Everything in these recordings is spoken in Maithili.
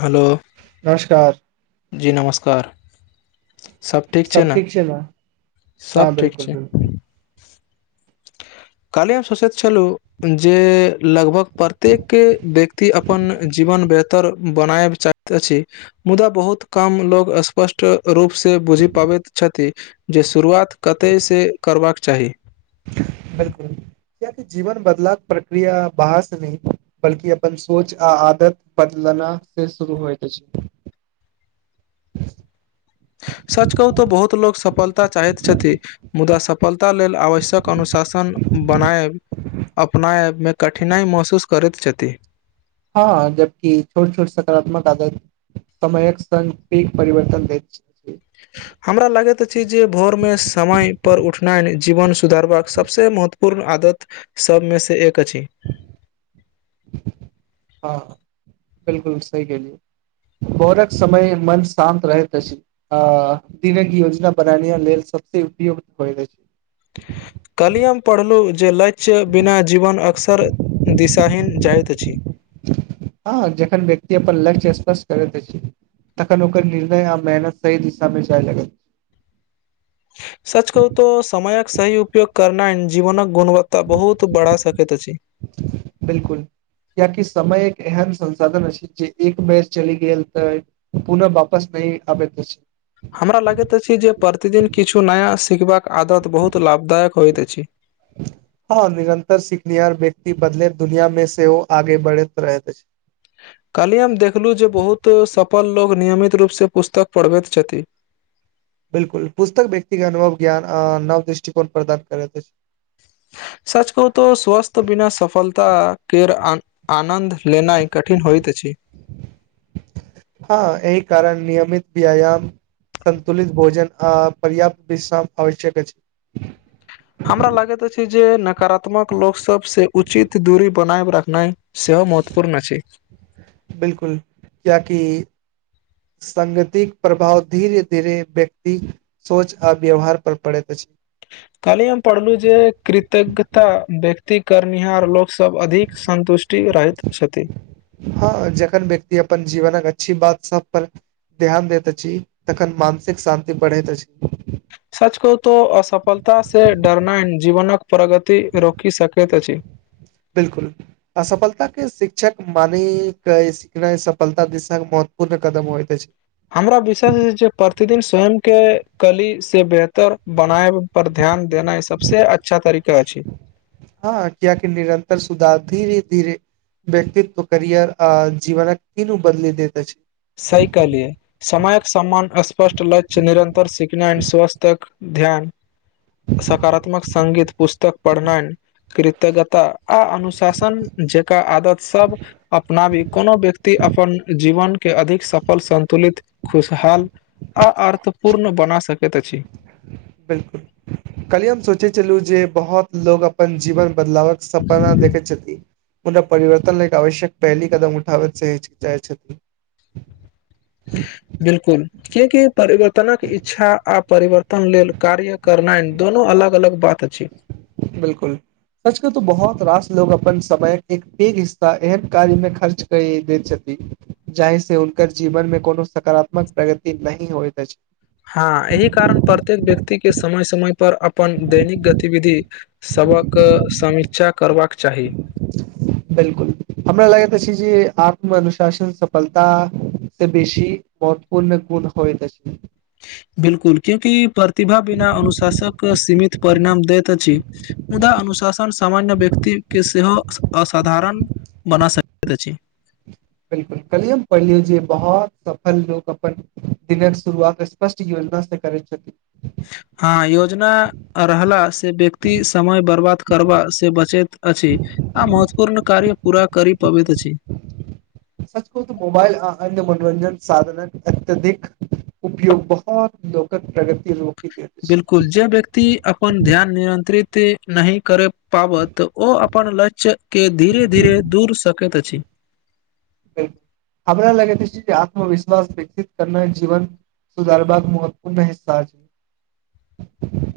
हेलो। नमस्कार। जी नमस्कार। सब ठीक छै नऽ हँ सब ठीक बिल्कुल छै। बिल्कुल कल्हि हम सोचैत छलहुँ जे लगभग प्रत्येक व्यक्ति अपन जीवन बेहतर बनाएब चाहैत अछि मुदा बहुत कम लोग स्पष्ट रूप से बुझि पाबैत छथि जे शुरुआत कतेय से करबाक चाही। बिलकुल कियाकि जीवन बदलाक प्रक्रिया बाहर सँ नय बल्कि अपन सोच आ आदत बदलना से शुरू होइत अछि सच कहू तो बहुत लोको सफलता चाहैत छथि मुदा सफलता लेल आवश्यक अनुशासन बनाएब अपनाएव मे कठिनाइ महसूस करैत छथि हँ जबकि छोट छोट सकारात्मक आदार समयक संग ठीक परिवर्तन दै छै [inaudible] हमरा लगैत अछि जे भोरमे समय पर उठनाइन जीवन सुधारबाक सभसे महत्वपूर्ण आदत सबमे से एक अछि हँ बिलकुल सहि केलिये भोरक समय मन शान्त रहैत अछि अ दिनक योजना बना। लिय नेसबसे उपयु्त होयत अछि कलियम पढ़लहुँ जे लक्ष्य बिना जीवन अक्सर दिशाहिीन जाइत छी हँ जखन व्यक्ति अपन लक्ष्य अस्पष्ट करैत छै तखन ओकर निर्णय आ मेहनत सही दिशा में जाय लगत सच कहू तऽ समयक सही उपयोग करनाययजीवनक गुणवत्ता बहुत बढ़ा सकैत अछि बिलकुल कियकि समय एक एहन संसाधन अछि जे एक बेर चलि गेल तऽ पुनः वापस नहि आबैत छै हमरा लगैत अछि जे प्रतिदिन किछु नया सिखबाक आदत बहुत लाभदायक होइत अछि हँ निरंतर सिखनिहार व्यक्ति बदले दुनिया में सेहो आगे बढ़ैत रहैत अछि कहलिय हम देखलू जे बहुत सफल लोग नियमित रूप से पुस्तक पढ़बैत छथिन बिलकुल पुस्तक व्यक्तिे अनुभव ज्ञान नव दृष्टिकोण प्रदान करे सच कह तो स्वस्थ बिना सफलता केर आनन्द लेनाइ कठिन होइतइत अछि हँ एहि कारण नियमित व्यायाम सन्तुलित भोजन आ पर्याप्त विष्रााम आवश्यक छै हमरा लागैत अछि छै जे नकारात्मक लोक सब से उचित दूरी बनाय रखनाइ सेहो महत्वपूर्ण अ छि बिलकुल ये किि सगतिक प्रभाव धीरे धीरे व्यक्ति सोच आ व्यवहार पर पड़े त अछि कली हम पढ़लु जे कृतज्ञता व्यक्ति करर्निहार लोक सब अधिक संन्तुष्ट टिन रहैत छथि हँ जखन व्यक्ति अपन जीवनक अच्छी बात सब पर ध्यान दैत अछि तखन मानसिक शान्ति बढ़ैत अछि सच कतो असफलतासँ डरनाइ जीवनके प्रगति रोकि सकैत अछि बिलकुल असफलता के शिक्षक माने के रहि सफलता दिशा महत्वपूर्ण कदम होइत अछि हमरा विश्वष जे प्रतिदिन स्वयं के कली से बेहतर बनायब पर ध्यान देना ई सबसँ अच्छा तरीका छै हँ किएक निरन्तर सुधार धीरे धीरे व्यक्तित्व करियर आ जीवन को तीनो बदल देत छै साहि कहलियै समयके सम्मान स्पष्ट लक्ष्य निरन्तर सिखना स्वास्थ्यक ध्यान सकारात्मक सगीत पुस्तक पढ़ीनाय कृतज्ञता आ अनुशासन जेका आदत सब अपनाबी कोनो व्यक्ति अपन जीवन के अधिक सफल सन्तुलित खुशहाल आ अर्थपूर्ण बना सकैत अछि बिलकुल कलिय हम सोचैत छलू जे बहुत लोकोग अपन जीवन बदलावक सपना देखैछथि मुदा परिवर्तन लाएक आवश्यक पेहली कदम उठाबैत चऽ चाहेत छैथ [unintelligible] बिलकुल के केपरिवर्तनक इच्छा आ परिवर्तन अपन लेल कार्य करनाए दोनोू अलग अलग पाठ अछि बिलकुल सच कहू तो बहुत रास लोग अपन समय एक हिस्सा एहन कार्य में खर्च कए दे छथिन जाए से हूनकर जीवन में कोनो सकारात्मक प्रगति नहीं होइत अछि हँ एहि कारण प्रत्येक व्यक्ति केँ समय समय पर अपन दैनिक गतिविधि सभक समीक्षा करबाक चाही बिल्कुल हमरा लागैत छै जे आत्मनुशासन सफलता से बेसी मत्वपूर्ण गुण होत अछि बिल्कुल क्योकि प्रतिभा बिना अनुशास कऽ कऽ सीमित परिणाम दैत अछि मुदा अनुशासन सामान्य व्यक्ति केँ सेहो असाधारण बना सकैत अछि बिल्कुल कल्हि हम पढ़लियें जे बहुत सफल लोक अपन दिनक शुरुआत स्पष्ट योजना से करैत छथि हँ योजना रहला से व्यक्ति समय बर्बाद करबा से बचैत अछि आ महत्वपूर्ण कार्य पूरा करी पाबैत अछि सच कहू तऽ मोबाइल आ अन्य मनोरंजन साधनक अत्यधिक उपयोग बोहोत लोक प्रगति रोकी देत छै कुल जे व्यक्ति अपन ध्यान नियंत्रित नही करब पाबत ओ अपन लक्ष्य केँ धीरे धीरे दूर सकैत अछि [unintelligible] हमरा लगेैत जे आत्मविश्वास विकसित करनाई जीवन सुधारबाआक महत्वूर्ण हिस्सा छै [unintelligible]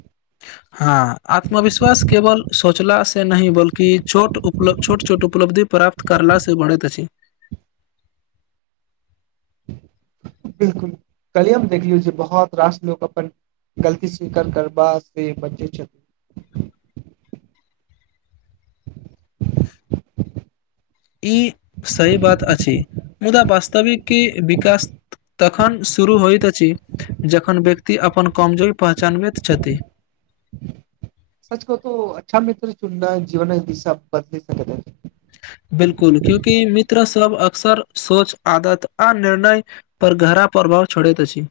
हँ आत्मविश्वास केवल सोचला से नहीं बल्कि छोट उऽ छोट छोट उपलब्धि प्राप्त करलासँ बढ़ैत अछि बिल्कुल कल्हि हम देखलियो बहुत रास लोक अपन गलती स्वीकार करबआ से बच्चे छथि ई सही बात अछि मुदा वास्तविक की विकास तखन शुरू होइत अछि जखन व्यक्ति अपन कमजोरी पहचानबैत छथि सच कहू तो अच्छा मित्र चुननै जीवनए दिशा बदेल सकै बिल्कुल क्यूंकि मित्रा सब अक्सर सोच आदत आ निर्णय पर गहरा प्रभाव छोड़त अछि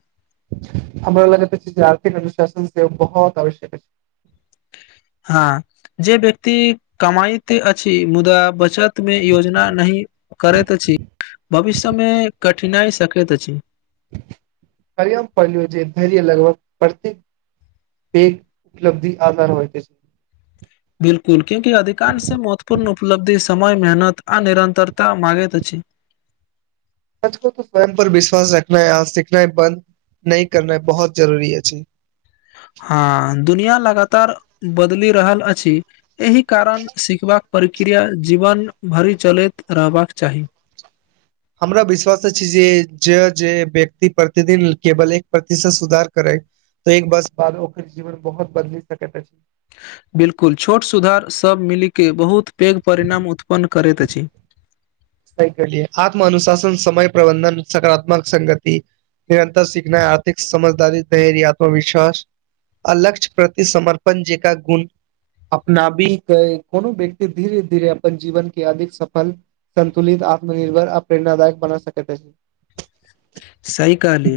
हमरा लागत अछि जे आर्थिक अनुशासन से बोहोत आवश्यक अछि हँ जे व्यक्ति कमाइत अछि मुदा बचत में योजना नहीं करैत अछी भविष्य में कठिनाई सकैत अछि [inaudible] आइए पढ़लियै जे धैर्य लगभग प्रत्येक की [inaudible] उपलब्धि आधार होइत अछि बिल्कुल क्योकि अधिकार से महत्वपूर्ण उपलब्धि समय मेहनत आ निरन्तरता मगैत अछि सच कहूँ तऽ स्वयं पर विश्वास रखनाई आ सीखनाई बन्द नै करनाई बहुत जरूरी अछि हँ दुनिया लगातार बदलि रहल अछि एहि कारण सिखबाक प्रक्रिया जीवन भरि चलैत रहबाक चाही हमरा विश्वास अछि जे जे जे व्यक्ति प्रतिदिन केवल एक प्रतिशत सुधार करै तऽ एक बरस बाद ओकर जीवन बहुत बदलि सकैत अछि बिल्कुल छोट सुधार सभ मिलि केँ बहुत पैघ परिणाम उत्पन्न करैत अछि सहि केहलिए आत्म अनुशासन समय प्रबन्धन सकारात्मक संगति निरन्तर सीखनाइ आर्थिक समझदारी धैर्य आत्मविश्वास अ लक्ष्य प्रति समर्पण जेका गुण अपना बीेकऽ कोनो व्यक्ति धीरे धीरे अपन जीवन के अधिक सफल संन्तुलित आत्मनिर्भर आ प्रेरनादायक बना सकैत अछी सही कहली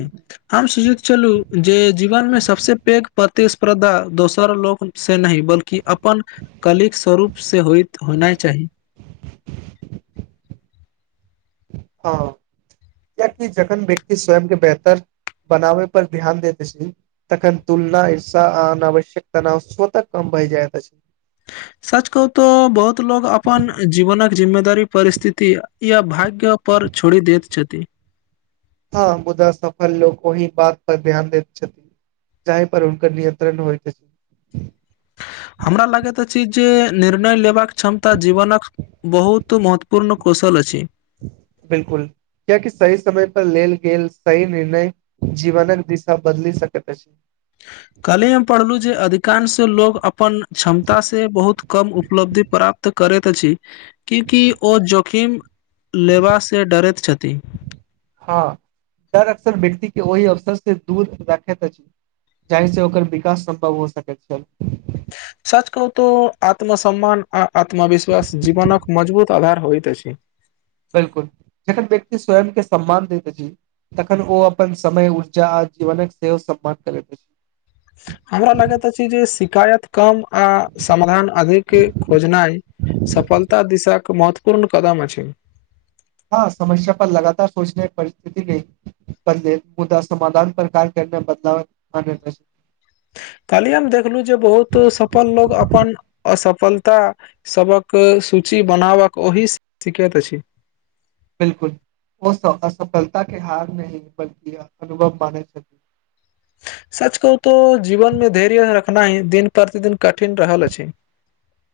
हम सोचित छलू जे जीवन मे सबसे पैघ प्रतिस्पर्धा दोसर लोक से नहि बल्कि कि अपन कलिक स्वरूप से होइत होना चाहि [inaudible] हँ किया कि जखन व्यक्ति स्वयं के बेहतर बनाबे पर ध्यान देत अछि तखन तुलना ईर्षा आ अनावश्यक तनाव स्वतः कम भए जायइत अछि सच कहू तऽ बहुत लोग अपन जीवनक जिम्मेदारी परिस्थिति या भाग्य के ऊपर छोड़ि दैत छथि हँ मुद्दा सफल लोक ओहि बात पर ध्यान देैत छथिन जाहे पर हुनकर नियंत्रण होइत अछि हमरा लागैत अछि जे निर्णय लेबाक क्षमता जीवनक बहुत महत्वपूर्ण कौशल अछी [inaudible] बिलकुल कि आकी सही समय पर लेल गेल सही निर्णय जीवनक दिशा बदलि सकैत अछि कल्हे हम पढ़लू जे अधिकांश लोग अपन क्षमता से बहुत कम उपलब्धि प्राप्त त करैत अछि क्यूकि ओ जोखिम लेबा से डरैत छथि हँ डर अक्सर व्यक्ति के ओहि अवसर से दूर राखैत अछि जाहिसँ ओकर विकास सम्भव हो सकैत छल सच कहू तऽ आत्मसम्मान आ आत्मविश्वास जीवनक मजबूत आधार होइत अछि बिलकुल जखन व्यक्ति स्वयं के सम्मान दैत अछि तखन ओ अपन समय ऊर्जा आ जीवनक सेहो सम्मान करैत अछि हमरा लगैत अछि जे शिकायत कम आ समाधान अधिक खोजनाइ सफलता दिशा क महत्वपूर्ण कदम अछि [inaudible] हँ समस्या पर लगातार सोचने परिस्थिति रही [inaudible] पहिले मुद्दा समधान पर कार्य करनाय बदलाव [unintelligible] कल्हि हम देखलहु जे बहुत सफल लोग अपन असफलता सभक सूची बनाबक ओहि सिखैत अछि बिलकुल ओ सब असफलता के हार नहि बल्कि अनुभव मानै छथिन सच कहू तो जीवन मे धैर्य रखनाय दिन प्रतिदिन कठिन रहल अछि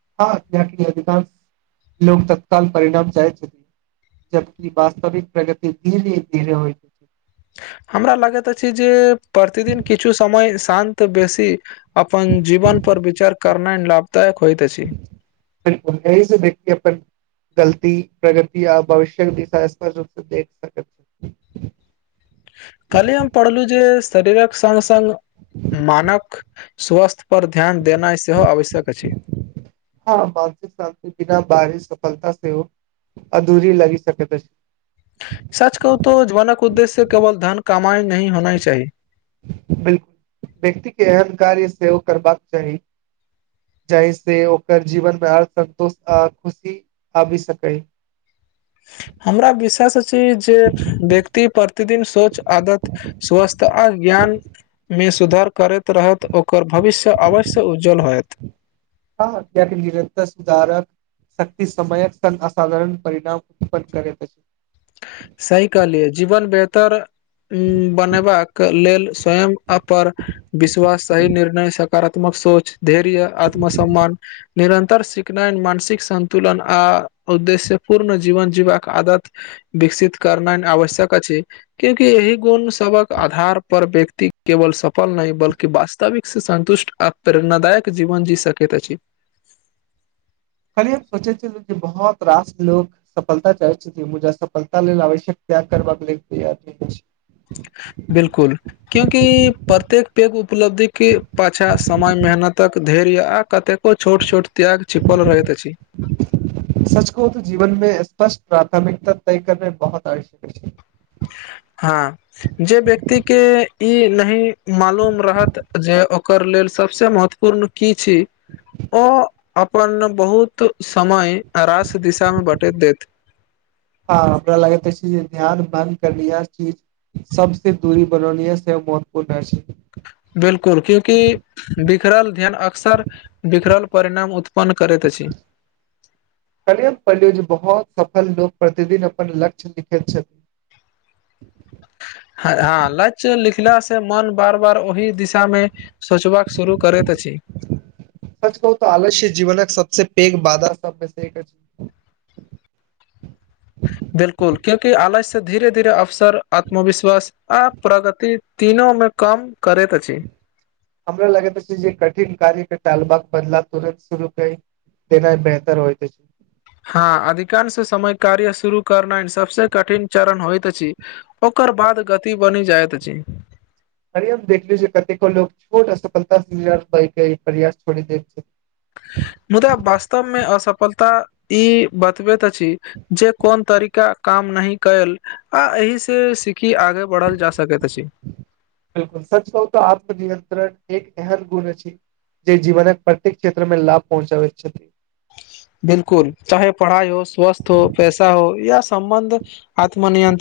[inaudible] हँ कियाकी अधिकांश लोक तत्काल परिणाम चाहे छथि जबकी वास्तविक प्रगति धीरे धीरे होइ हमरा लगैत अछि जे प्रतिदिन किछु समय शांत बेसी अपन जीवन पर विचार करनाय लाभदायक होइत अछि [inaudible] बिलकुल ऐही स व्यक्ति अपन गलती प्रगति आ भविष्य्यक दिशा स्पष्ट रूप से देख सकत कल्ही हम पढ़लहुँ जे शरीरक सङ्ग सङ्ग मानक स्वास्थ्य पर ध्यान देनाइ सेहो आवश्यक अछि हँ मानसिक शान्ति बिना बाहरी सफलता सेहो अधूरी लगि सकैत अछी सच कहू तो जीवनक उद्देश्य केवल धन कमाई नही होनइ चाही [inaudible] बिलकुल व्यक्ति के एहन कार्य सेहो करबाक चाही जाहि से ओकर जीवन में ओर सन्तोष आ खुशी आबि सकै हमरा विषेस अछि जे व्यक्ति प्रतिदिन सोच आदत स्वस्थ आ ज्ञान में सुधर करैत रहत ओकर भविष्य अवश्य उज्ज्वल होयत हँ निरतर सुधारक शक्ति समयक संग असाधारण परिणाम उत्पन्न करैत अछि। सही कहलिए जीवन बेहतर बनेबाक लेल स्वयं अपर विश्वास सही निर्णय सकारात्मक सोच धैर्य आत्म सम्मान निरन्तर सिखनाइ मानसिक संन्तुलन आ उद्देश्य पूर्ण जीवन जीवबाक आदत विकसित कर आवश्यक अछि छै। क्यूंकि एहि गुण सभक आधार पर व्यक्ति केवल सफल नहि बल्कि वास्तविक से सन्तुष्ट आ प्रेरणाादायक जीवन जी सकेत छी। खाली हम सोचे छै। बहुत रास लोको सफलता चाहै छी मुजा सफलता लेल आवश्यक त्याग करबाक लेल तैयार नहि हो छै। बिलकुल। क्यूंकि प्रत्येक पैघ उपलब्धिके पाछा समय मेहनतक धैर्य आ कतेक ओ छोट छोट त्याग चिपाल रहैत अछि सच को त जीवन में स्पष्ट प्राथमिकता तय करने बहुत आवश्यक छै। हँ जे व्यक्ति ई नहि मालूम रहत जे ओकर लेल सभस महत्व पूर्ण की छी ओ अप्पन बहुत समय रास दिशा मे बँटत देत हँ हमरा लागत ध्यान बन्द कर चीज सभ सँ दूरी बनौनी से महत्वपूर्ण छै। बिलकुल क्यंकि बिखरल ध्यन अक्सर बिखरल परिणाम उत्पन्न करैत अछि। कनिय पलू जे बहुत सफल लोकोग प्रतिदिन अपन लक्ष्य लिखैत छथिन। हँ लच्य लिखला से मन बार बार ओहि दिशा में सोचबाक शुरू करैत छी सच कहू तऽ आलस्य जीवन सभ सँ पैघ बधा सभ सऽ बिल्कुल क्यूंकि आलय से धीरे धीरे अवसर आत्मविश्वास आ प्रगति तीनो में कम करैत अछि। हमरा लगैत जे कठिन कार्य के टालब बदलाव तुरन्त शुरू क तना बेहतर होइ छै। हँ अधिकांश समय कार्य शुरू करना सभ से कठिन चरण होइत अछि। ओकर बाद गति बनि जाइत छी अरे हम देखलेय कतेको छोट आ सफलता प्रयास सऽ देर मुदा वास्तव में असफलता ई बतबैत अछि। जे कोन तरीका काम नह कल आ एहि से सिकखी आगे बढ़ल जा सकैत अछि। बिलकुल सच कहू त आत्म नियंत्रण एक अहन गुण छै। जे जीवनक प्रत्येक क्षेत्र मे लाभ पहुँचाबैत छथिन। बिलकुल चाहे पढ़ाई हो स्वस्थ हो पैसा हो या सम्बन्ध आत्मनियंत्रण